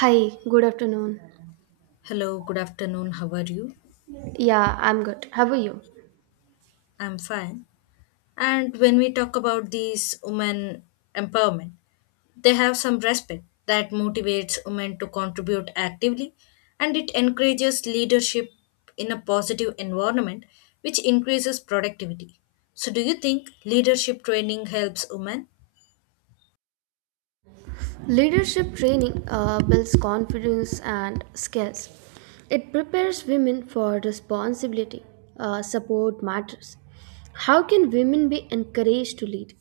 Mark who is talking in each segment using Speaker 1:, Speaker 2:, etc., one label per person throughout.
Speaker 1: Hi, good afternoon.
Speaker 2: Hello, good afternoon. How are you?
Speaker 1: Yeah, I'm good. How are you?
Speaker 2: I'm fine. And when we talk about these women empowerment, they have some respect that motivates women to contribute actively and it encourages leadership in a positive environment which increases productivity. So do you think leadership training helps women?
Speaker 1: Leadership training builds confidence and skills. It prepares women for responsibility, support matters. How can women be encouraged to lead?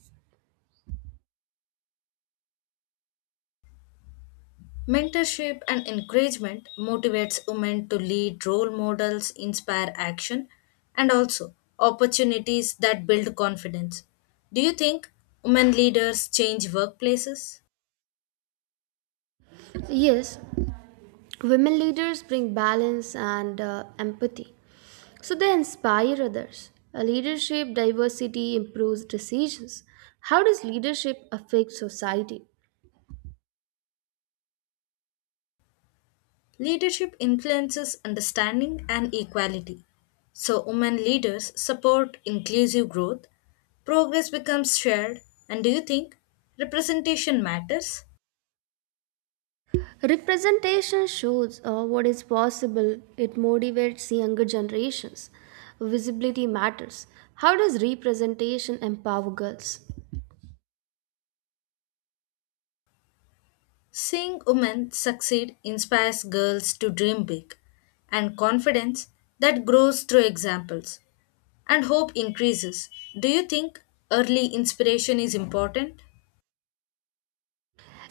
Speaker 2: Mentorship and encouragement motivates women to lead role models, inspire action, and also opportunities that build confidence. Do you think women leaders change workplaces?
Speaker 1: Yes, women leaders bring balance and empathy. So they inspire others. A leadership diversity improves decisions. How does leadership affect society?
Speaker 2: Leadership influences understanding and equality. So, women leaders support inclusive growth, progress becomes shared, and do you think representation matters?
Speaker 1: Representation shows what is possible, it motivates younger generations. Visibility matters. How does representation empower girls?
Speaker 2: Seeing women succeed inspires girls to dream big, and confidence that grows through examples, and hope increases. Do you think early inspiration is important?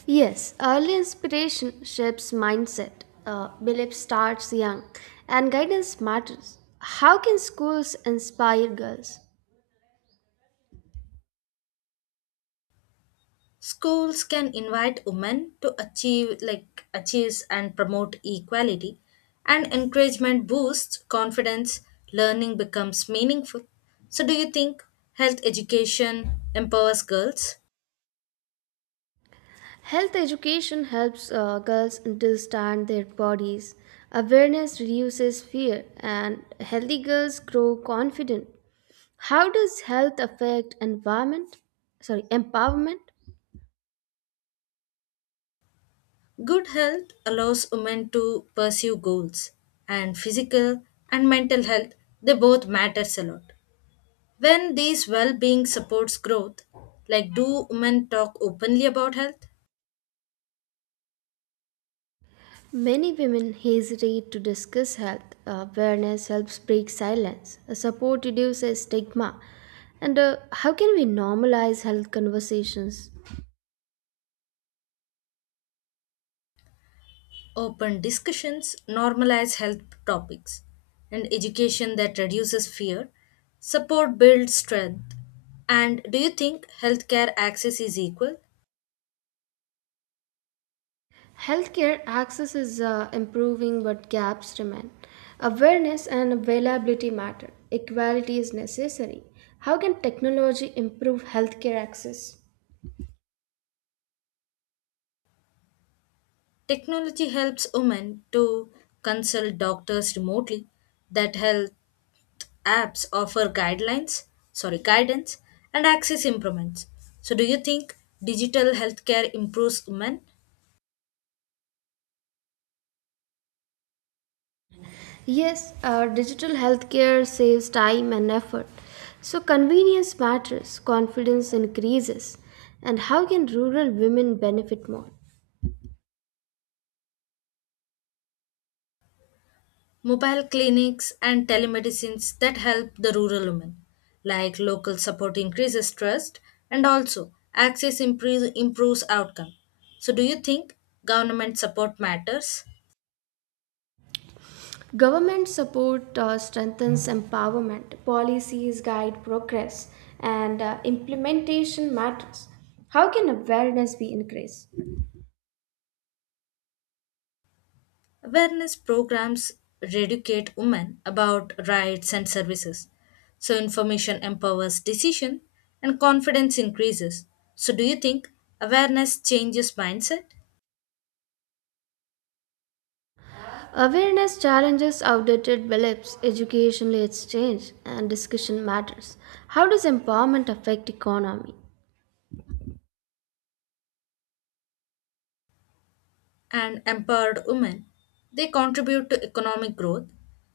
Speaker 1: Yes, early inspiration shapes mindset, belief starts young, and guidance matters. How can schools inspire girls?
Speaker 2: Schools can invite women to achieve like achieves and promote equality, and encouragement boosts confidence, learning becomes meaningful. So do you think health education empowers girls?
Speaker 1: Health education helps girls understand their bodies. Awareness reduces fear, and healthy girls grow confident. How does health affect environment? Sorry, empowerment.
Speaker 2: Good health allows women to pursue goals, and physical and mental health they both matters a lot. When these well-being supports growth, like do women talk openly about health?
Speaker 1: Many women hesitate to discuss health. Awareness helps break silence. Support reduces stigma. And how can we normalize health conversations?
Speaker 2: Open discussions normalize health topics, and education that reduces fear, support builds strength. And do you think healthcare access is equal?
Speaker 1: Healthcare access is improving, but gaps remain. Awareness and availability matter. Equality is necessary. How can technology improve healthcare access?
Speaker 2: Technology helps women to consult doctors remotely that helps apps offer guidelines, sorry, guidance and access improvements. So do you think digital healthcare improves women?
Speaker 1: Yes, digital healthcare saves time and effort. So, convenience matters, confidence increases. And how can rural women benefit more?
Speaker 2: Mobile clinics and telemedicines that help the rural women, like local support increases trust and also access improves outcome. So do you think government support matters?
Speaker 1: Government support strengthens empowerment, policies guide progress, and implementation matters. How can awareness be increased?
Speaker 2: Awareness programs educate women about rights and services. So information empowers decision and confidence increases. So do you think awareness changes mindset,
Speaker 1: Awareness challenges outdated beliefs, education leads change, and discussion matters. How does empowerment affect economy?
Speaker 2: and empowered women, they contribute to economic growth?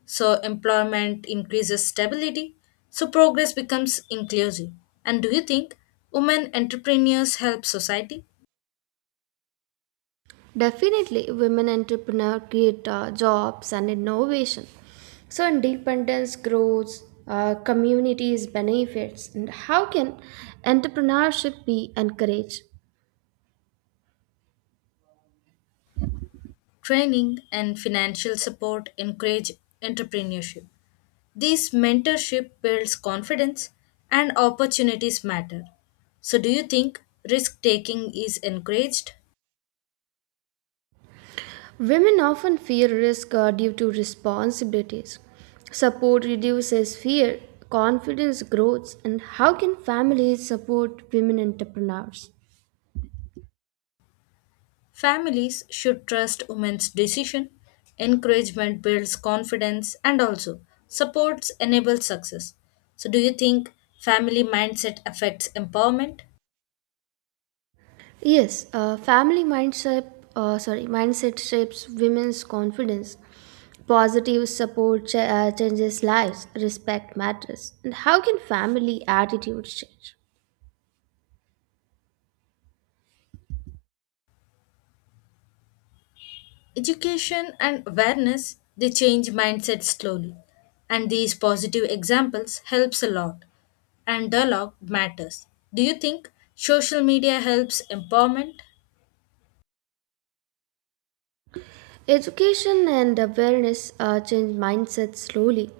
Speaker 2: So employment increases stability, so progress becomes inclusive. And do you think women entrepreneurs help society?
Speaker 1: Definitely, women entrepreneurs create jobs and innovation. So, independence grows, communities benefits. And how can entrepreneurship be encouraged?
Speaker 2: Training, and financial support encourage entrepreneurship. This mentorship builds confidence and opportunities matter. So, do you think risk taking is encouraged?
Speaker 1: Women often fear risk due to responsibilities. Support reduces fear, confidence grows. And how can families support women entrepreneurs?
Speaker 2: Families should trust women's decision. Encouragement builds confidence, and also supports enables success. So, do you think family mindset affects empowerment?
Speaker 1: Yes, mindset shapes women's confidence. Positive support changes lives. Respect matters. And how can family attitudes change?
Speaker 2: Education and awareness, they change mindset slowly, and these positive examples helps a lot, and dialogue matters. Do you think social media helps empowerment?
Speaker 1: Education and awareness change mindset slowly.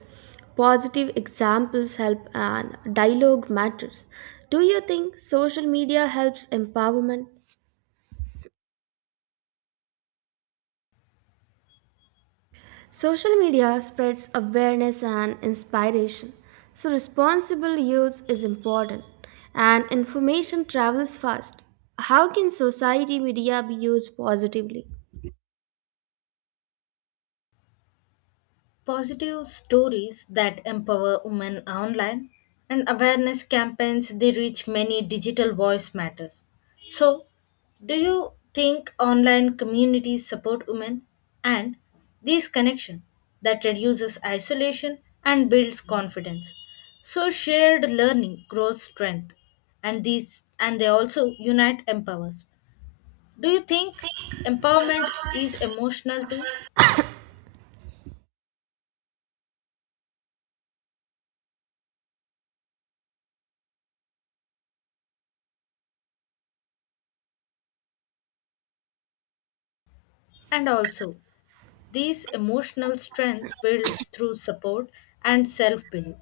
Speaker 1: Positive examples help, and dialogue matters. Do you think social media helps empowerment? Social media spreads awareness and inspiration, so responsible use is important and information travels fast. How can society media be used positively?
Speaker 2: Positive stories that empower women online, and awareness campaigns, they reach many, digital voice matters. So, do you think online communities support women, and these connection that reduces isolation and builds confidence? So shared learning grows strength, and these and they also unite empowers. Do you think empowerment is emotional too? And also, these emotional strength builds through support and self-belief.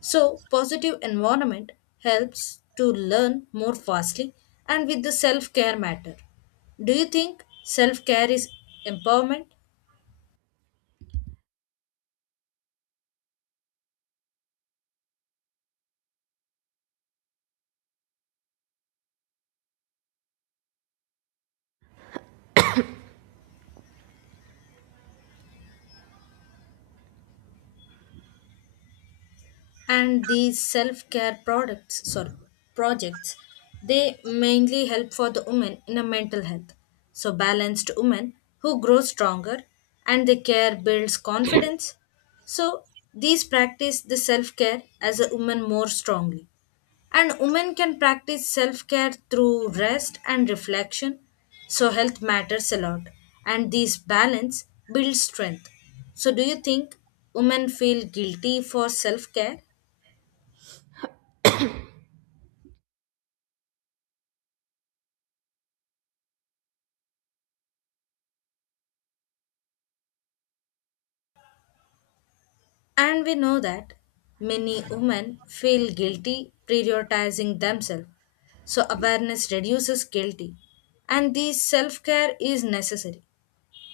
Speaker 2: So positive environment helps to learn more fastly, and with the self-care matter. Do you think self-care is empowerment, and these self-care products, sorry, projects, they mainly help for the women in a mental health, so balanced women who grow stronger, and the care builds confidence. So these practice the self-care as a woman more strongly, and women can practice self-care through rest and reflection. So health matters a lot, and this balance builds strength. So do you think women feel guilty for self-care? And we know that many women feel guilty prioritizing themselves. So awareness reduces guilty. And this self care is necessary.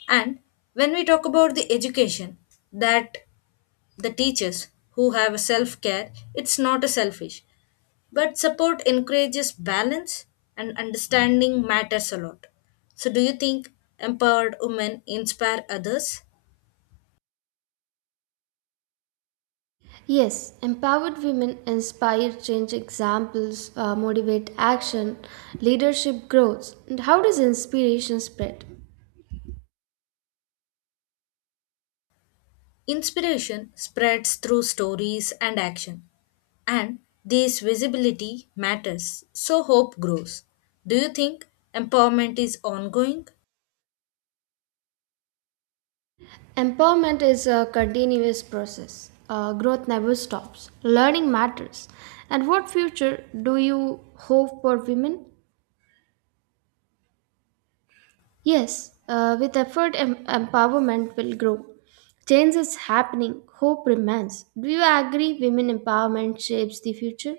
Speaker 2: And when we talk about the education, that the teachers who have self care, it's not a selfish. But support encourages balance, and understanding matters a lot. So do you think empowered women inspire others?
Speaker 1: Yes, empowered women inspire change examples, motivate action, leadership grows. And how does inspiration spread?
Speaker 2: Inspiration spreads through stories and action, and this visibility matters, so hope grows. Do you think empowerment is ongoing?
Speaker 1: Empowerment is a continuous process. Growth never stops. Learning matters. And what future do you hope for women? Yes, with effort, empowerment will grow. Change is happening. Hope remains. Do you agree women empowerment shapes the future?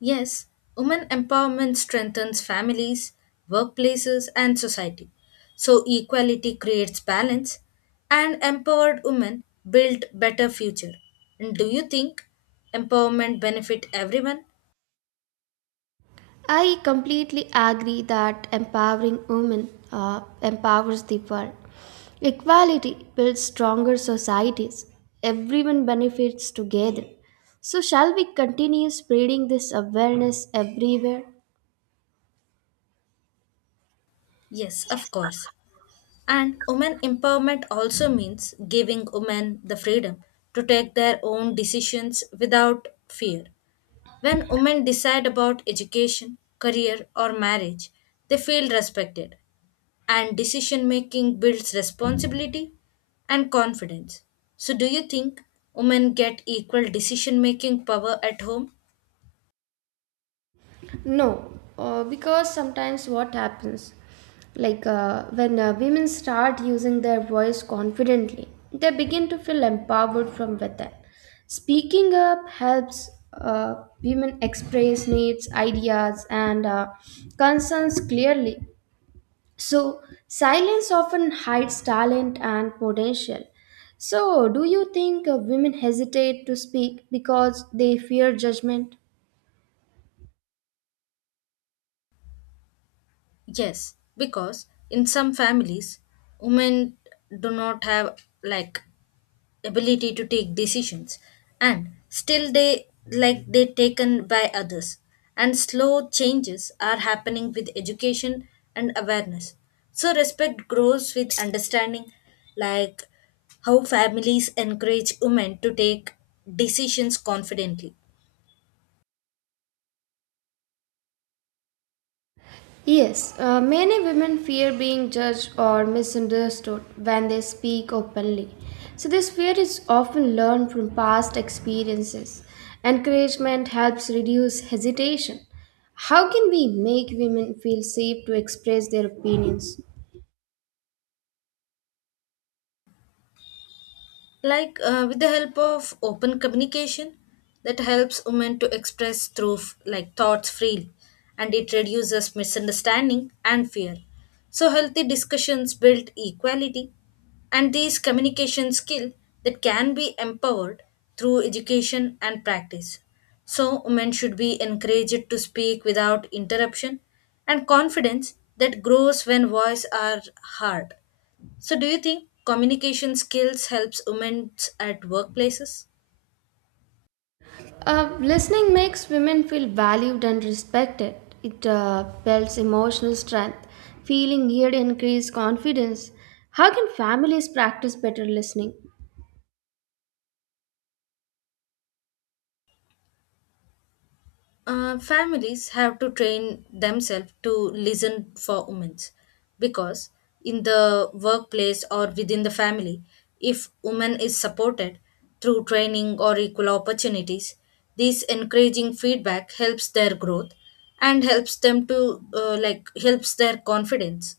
Speaker 2: Yes, women empowerment strengthens families, workplaces, and society. So, equality creates balance, and empowered women build better future. And do you think empowerment benefit everyone?
Speaker 1: I completely agree that empowering women empowers the world. Equality builds stronger societies. Everyone benefits together. So, shall we continue spreading this awareness everywhere?
Speaker 2: Yes, of course. And women empowerment also means giving women the freedom to take their own decisions without fear. When women decide about education, career, or marriage, they feel respected, and decision making builds responsibility and confidence. So, do you think women get equal decision making power at home?
Speaker 1: No, because sometimes what happens, like when women start using their voice confidently, they begin to feel empowered from within. Speaking up helps women express needs, ideas, and concerns clearly. So, silence often hides talent and potential. So, do you think women hesitate to speak because they fear judgment?
Speaker 2: Yes, because in some families, women do not have, like, ability to take decisions, and still they like they taken by others, and slow changes are happening with education and awareness. So respect grows with understanding. Like, how families encourage women to take decisions confidently?
Speaker 1: Yes, many women fear being judged or misunderstood when they speak openly. So, this fear is often learned from past experiences. Encouragement helps reduce hesitation. How can we make women feel safe to express their opinions?
Speaker 2: Like, with the help of open communication that helps women to express through thoughts freely, and it reduces misunderstanding and fear. So healthy discussions build equality, and these communication skill that can be empowered through education and practice. So, women should be encouraged to speak without interruption, and confidence that grows when voice are heard. So, do you think communication skills helps women at workplaces?
Speaker 1: Listening makes women feel valued and respected. It builds emotional strength. Feeling heard increases confidence. How can families practice better listening?
Speaker 2: Families have to train themselves to listen for women, because in the workplace or within the family, if women is supported through training or equal opportunities, this encouraging feedback helps their growth and helps them to, helps their confidence.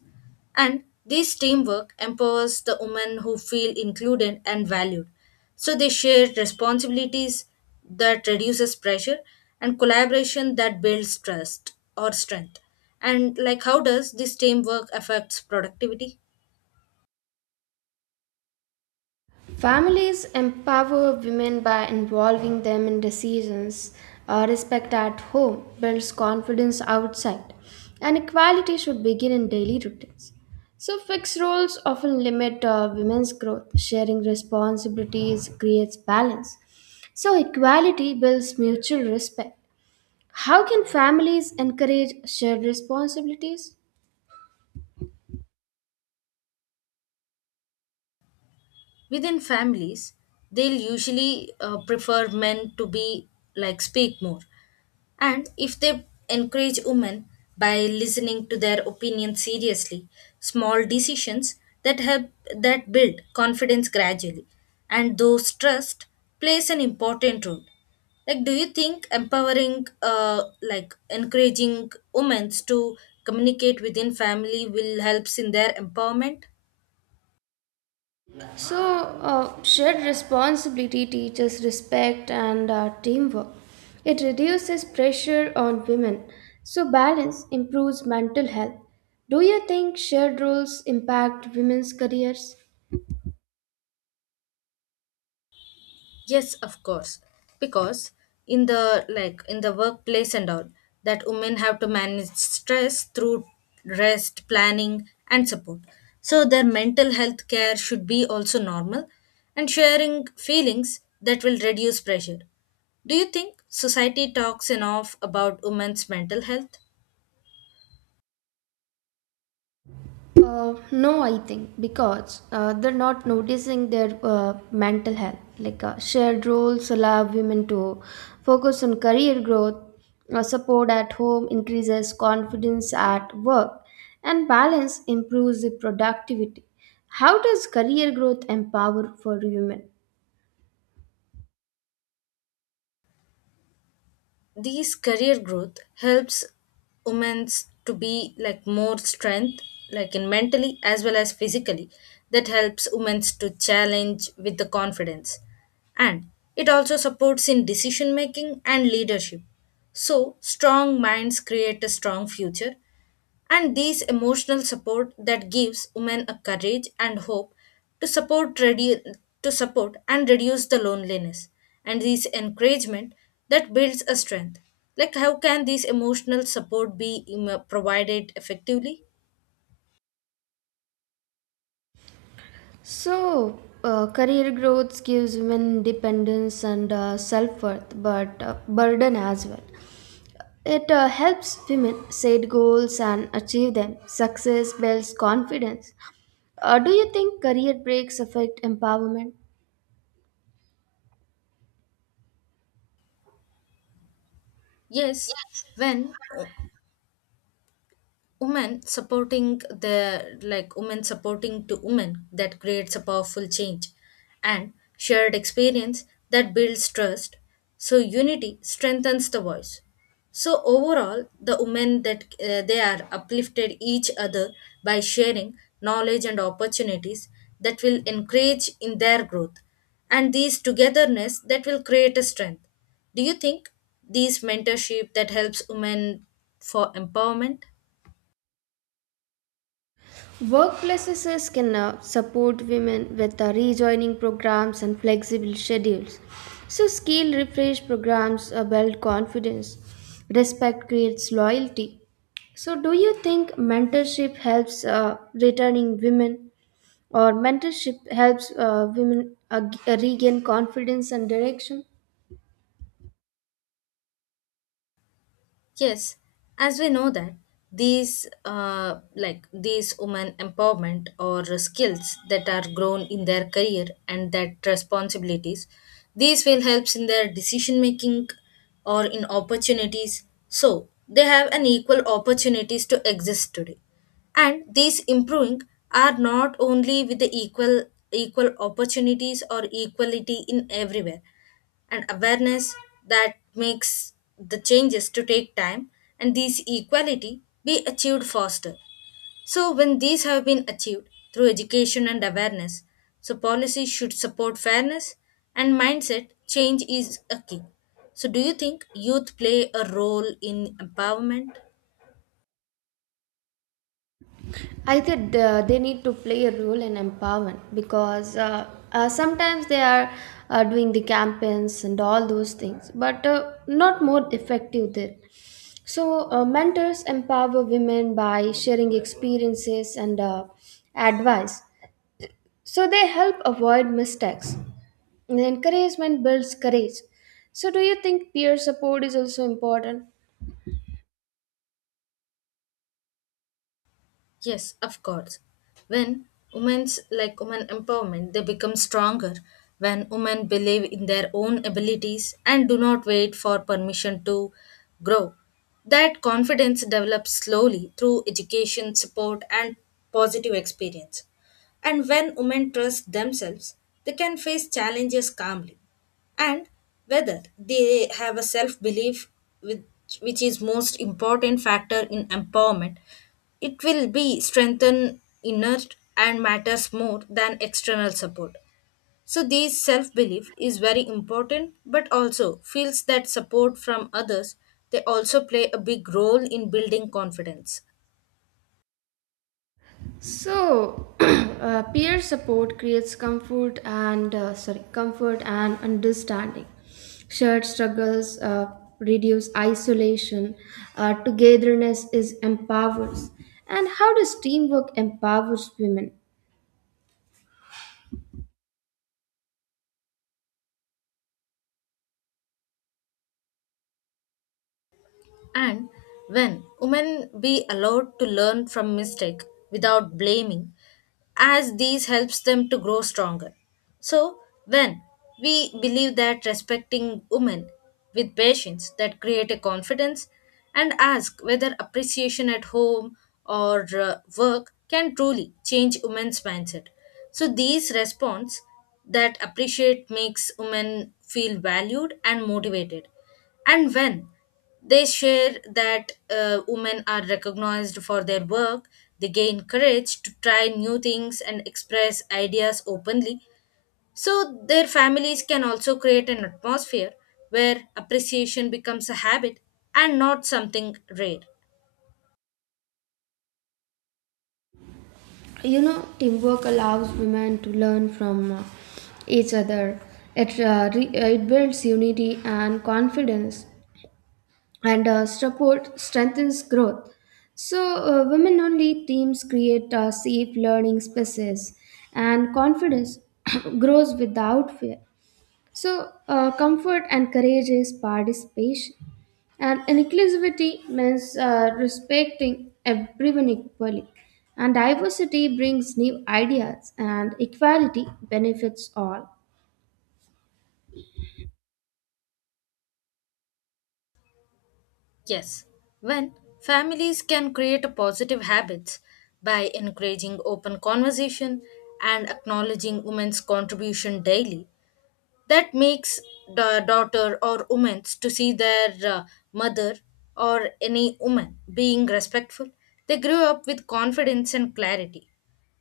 Speaker 2: And this teamwork empowers the women who feel included and valued, so they share responsibilities that reduces pressure, and collaboration that builds trust or strength. And like how does this teamwork affects productivity?
Speaker 1: Families empower women by involving them in decisions. Respect at home builds confidence outside, and equality should begin in daily routines. So, fixed roles often limit women's growth. Sharing responsibilities creates balance. So, equality builds mutual respect. How can families encourage shared responsibilities?
Speaker 2: Within families, they'll usually prefer men to be, like, speak more. And if they encourage women by listening to their opinion seriously, small decisions that help, that build confidence gradually. And those trust plays an important role. Like, do you think empowering, like, encouraging women to communicate within family will helps in their empowerment?
Speaker 1: So, shared responsibility teaches respect and teamwork. It reduces pressure on women. So, balance improves mental health. Do you think shared roles impact women's careers?
Speaker 2: Yes, of course. Because in the, like, in the workplace and all, that women have to manage stress through rest, planning and support. So their mental health care should be also normal, and sharing feelings that will reduce pressure. Do you think society talks enough about women's mental health?
Speaker 1: No, I think because they're not noticing their mental health. Like shared roles allow women to focus on career growth, support at home increases confidence at work, and balance improves the productivity. How does career growth empower for women?
Speaker 2: These career growth helps women to be, like, more strength, like in mentally as well as physically. That helps women to challenge with the confidence. And it also supports in decision making and leadership. So strong minds create a strong future, and these emotional support that gives women a courage and hope to support redu- to support and reduce the loneliness. And this encouragement that builds a strength. Like, how can this emotional support be provided effectively?
Speaker 1: So, career growth gives women independence and self worth, but burden as well. It helps women set goals and achieve them. Success builds confidence. Do you think career breaks affect empowerment?
Speaker 2: Yes, when women supporting the, like, women supporting to women, that creates a powerful change, and shared experience that builds trust, so unity strengthens the voice. So overall the women, that they are uplifted each other by sharing knowledge and opportunities that will encourage in their growth, and these togetherness that will create a strength. Do you think these mentorship that helps women for empowerment?
Speaker 1: Workplaces can support women with rejoining programs and flexible schedules. So, skill refresh programs build confidence. Respect creates loyalty. So, do you think mentorship helps returning women, or mentorship helps women regain confidence and direction?
Speaker 2: Yes, as we know that these, these women empowerment or skills that are grown in their career and that responsibilities, these will helps in their decision making or in opportunities. So they have an equal opportunities to exist today, and these improving are not only with the equal opportunities or equality in everywhere, and awareness that makes the changes to take time, and these equality be achieved faster. So when these have been achieved through education and awareness, so policy should support fairness, and mindset change is a key. So do you think youth play a role in empowerment?
Speaker 1: I think they need to play a role in empowerment because sometimes they are doing the campaigns and all those things, but not more effective there. So, mentors empower women by sharing experiences and advice. So, they help avoid mistakes. And encouragement builds courage. So, do you think peer support is also important?
Speaker 2: Yes, of course. When women's, like, women empowerment, they become stronger when women believe in their own abilities and do not wait for permission to grow. That confidence develops slowly through education, support, and positive experience. And when women trust themselves, they can face challenges calmly. And whether they have a self belief, which, which is most important factor in empowerment, it will be strengthened inner, and matters more than external support. So this self-belief is very important, but also feels that support from others, they also play a big role in building confidence.
Speaker 1: So, peer support creates comfort and understanding. Shared struggles reduce isolation. Togetherness is empowers. And how does teamwork empowers women?
Speaker 2: And when women be allowed to learn from mistake without blaming, as these helps them to grow stronger. So when we believe that respecting women with patience that create a confidence, and ask whether appreciation at home or work can truly change women's mindset. So these response that appreciate makes women feel valued and motivated. And when they share that, women are recognized for their work, they gain courage to try new things and express ideas openly. So, their families can also create an atmosphere where appreciation becomes a habit and not something rare.
Speaker 1: You know, teamwork allows women to learn from each other. It it builds unity and confidence. And support strengthens growth. So, women only teams create safe learning spaces, and confidence grows without fear. So, comfort encourages participation, and inclusivity means respecting everyone equally. And diversity brings new ideas, and equality benefits all.
Speaker 2: Yes, when families can create a positive habits by encouraging open conversation and acknowledging women's contribution daily, that makes the daughter or women to see their, mother or any woman being respectful, they grew up with confidence and clarity.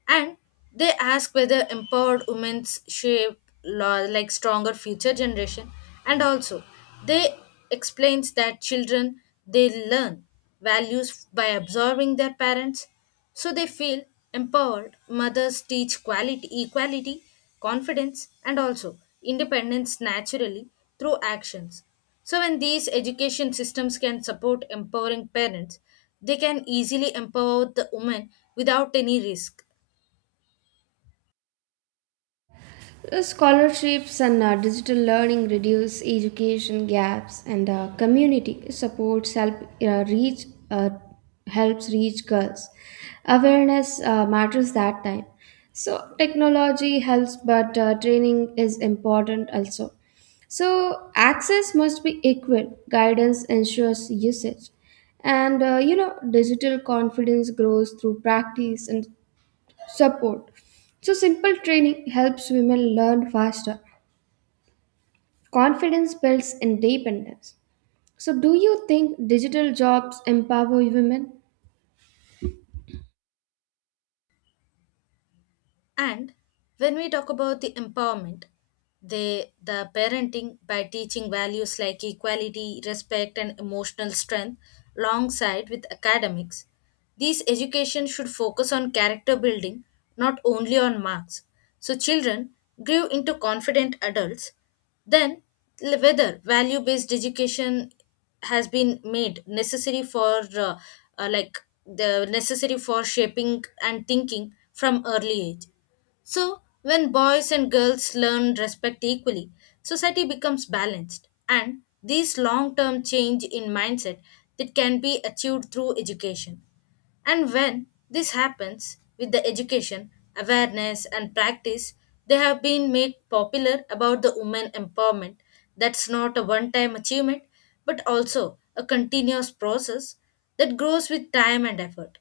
Speaker 2: And they ask whether empowered women shape law, like, stronger future generation. And also, they explains that children, they learn values by absorbing their parents, so they feel empowered mothers teach quality, equality, confidence, and also independence naturally through actions. So when these education systems can support empowering parents, they can easily empower the women without any risk.
Speaker 1: Scholarships and digital learning reduce education gaps, and community supports help reach helps reach girls. Awareness matters that time. So technology helps, but training is important also. So access must be equal. Guidance ensures usage, and you know digital confidence grows through practice and support. So, simple training helps women learn faster. Confidence builds independence. So, do you think digital jobs empower women?
Speaker 2: And when we talk about the empowerment, they the parenting by teaching values like equality, respect, and emotional strength alongside with academics. These education should focus on character building, not only on marks. So children grew into confident adults. Then, whether value-based education has been made necessary for, uh, like the necessary for shaping and thinking from early age. So, when boys and girls learn respect equally, society becomes balanced. And this long term change in mindset that can be achieved through education. And when this happens with the education, awareness, and practice, they have been made popular about the women empowerment. That's not a one time achievement, but also a continuous process that grows with time and effort.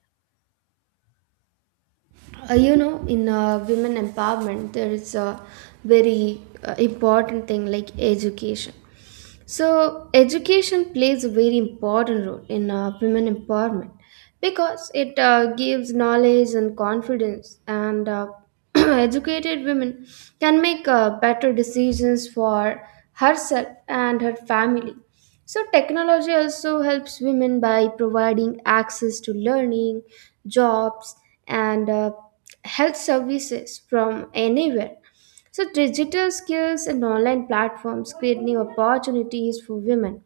Speaker 1: You know in women empowerment there is a very important thing like education, so education plays a very important role in women empowerment because it gives knowledge and confidence and educated women can make better decisions for herself and her family. So, technology also helps women by providing access to learning, jobs, and health services from anywhere. So, digital skills and online platforms create new opportunities for women,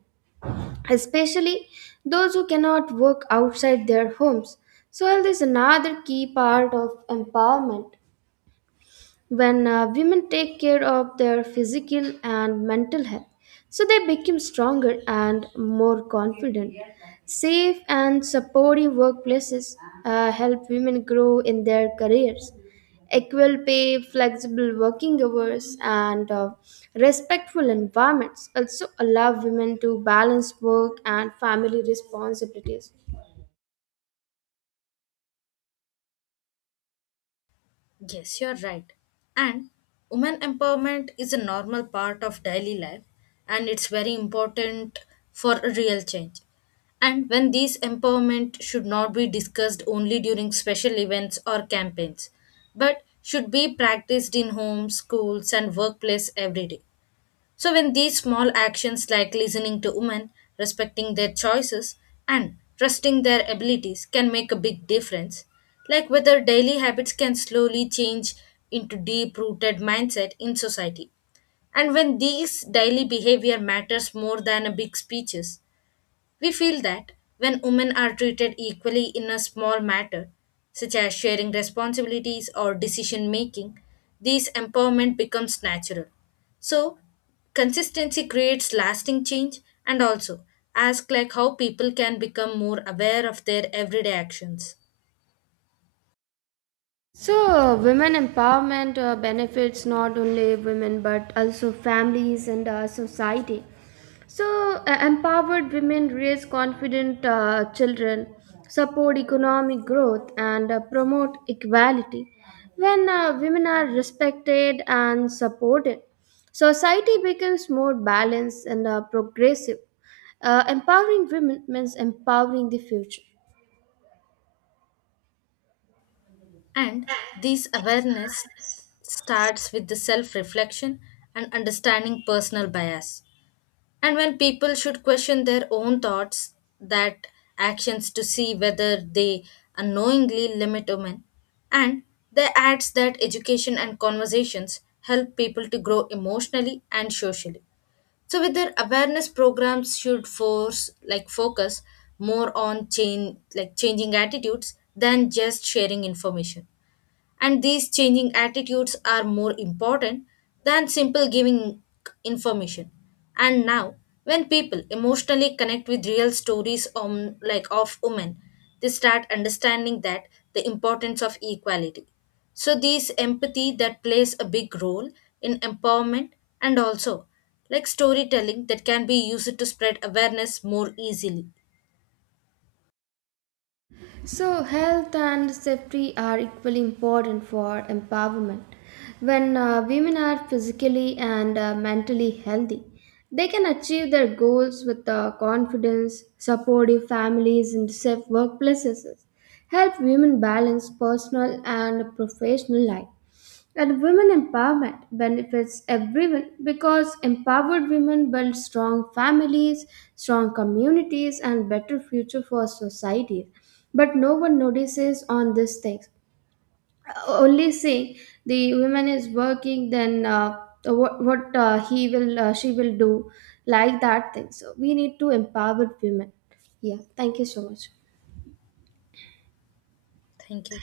Speaker 1: especially those who cannot work outside their homes. So, health is another key part of empowerment. When women take care of their physical and mental health, so they become stronger and more confident. Safe and supportive workplaces help women grow in their careers. Equal pay, flexible working hours, and respectful environments also allow women to balance work and family responsibilities.
Speaker 2: Yes, you're right. And women empowerment is a normal part of daily life, and it's very important for a real change. And when these empowerment should not be discussed only during special events or campaigns, but should be practiced in homes, schools, and workplace every day. So, when these small actions like listening to women, respecting their choices, and trusting their abilities can make a big difference, like whether daily habits can slowly change into deep rooted mindset in society. And when these daily behavior matters more than a big speeches, we feel that when women are treated equally in a small matter, such as sharing responsibilities or decision making, this empowerment becomes natural. So, consistency creates lasting change, and also ask like how people can become more aware of their everyday actions.
Speaker 1: So, women empowerment benefits not only women but also families and society. So, empowered women raise confident children, support economic growth, and promote equality. When women are respected and supported, society becomes more balanced and progressive. Empowering women means empowering the future.
Speaker 2: And this awareness starts with the self reflection and understanding personal bias. And when people should question their own thoughts, that actions to see whether they unknowingly limit women. And they adds that education and conversations help people to grow emotionally and socially. So with their awareness programs should force, like, focus more on change, like, changing attitudes than just sharing information. And these changing attitudes are more important than simple giving information. And now, when people emotionally connect with real stories on, like, of women, they start understanding that the importance of equality. So these empathy that plays a big role in empowerment, and also, like, storytelling that can be used to spread awareness more easily.
Speaker 1: So, health and safety are equally important for empowerment. When women are physically and mentally healthy, they can achieve their goals with confidence, supportive families, and safe workplaces. Help women balance personal and professional life. And women empowerment benefits everyone because empowered women build strong families, strong communities, and better future for society. But no one notices on these things. Only say the woman is working, then what he will she will do like that thing. So we need to empower women. Yeah, thank you so much.
Speaker 2: Thank you.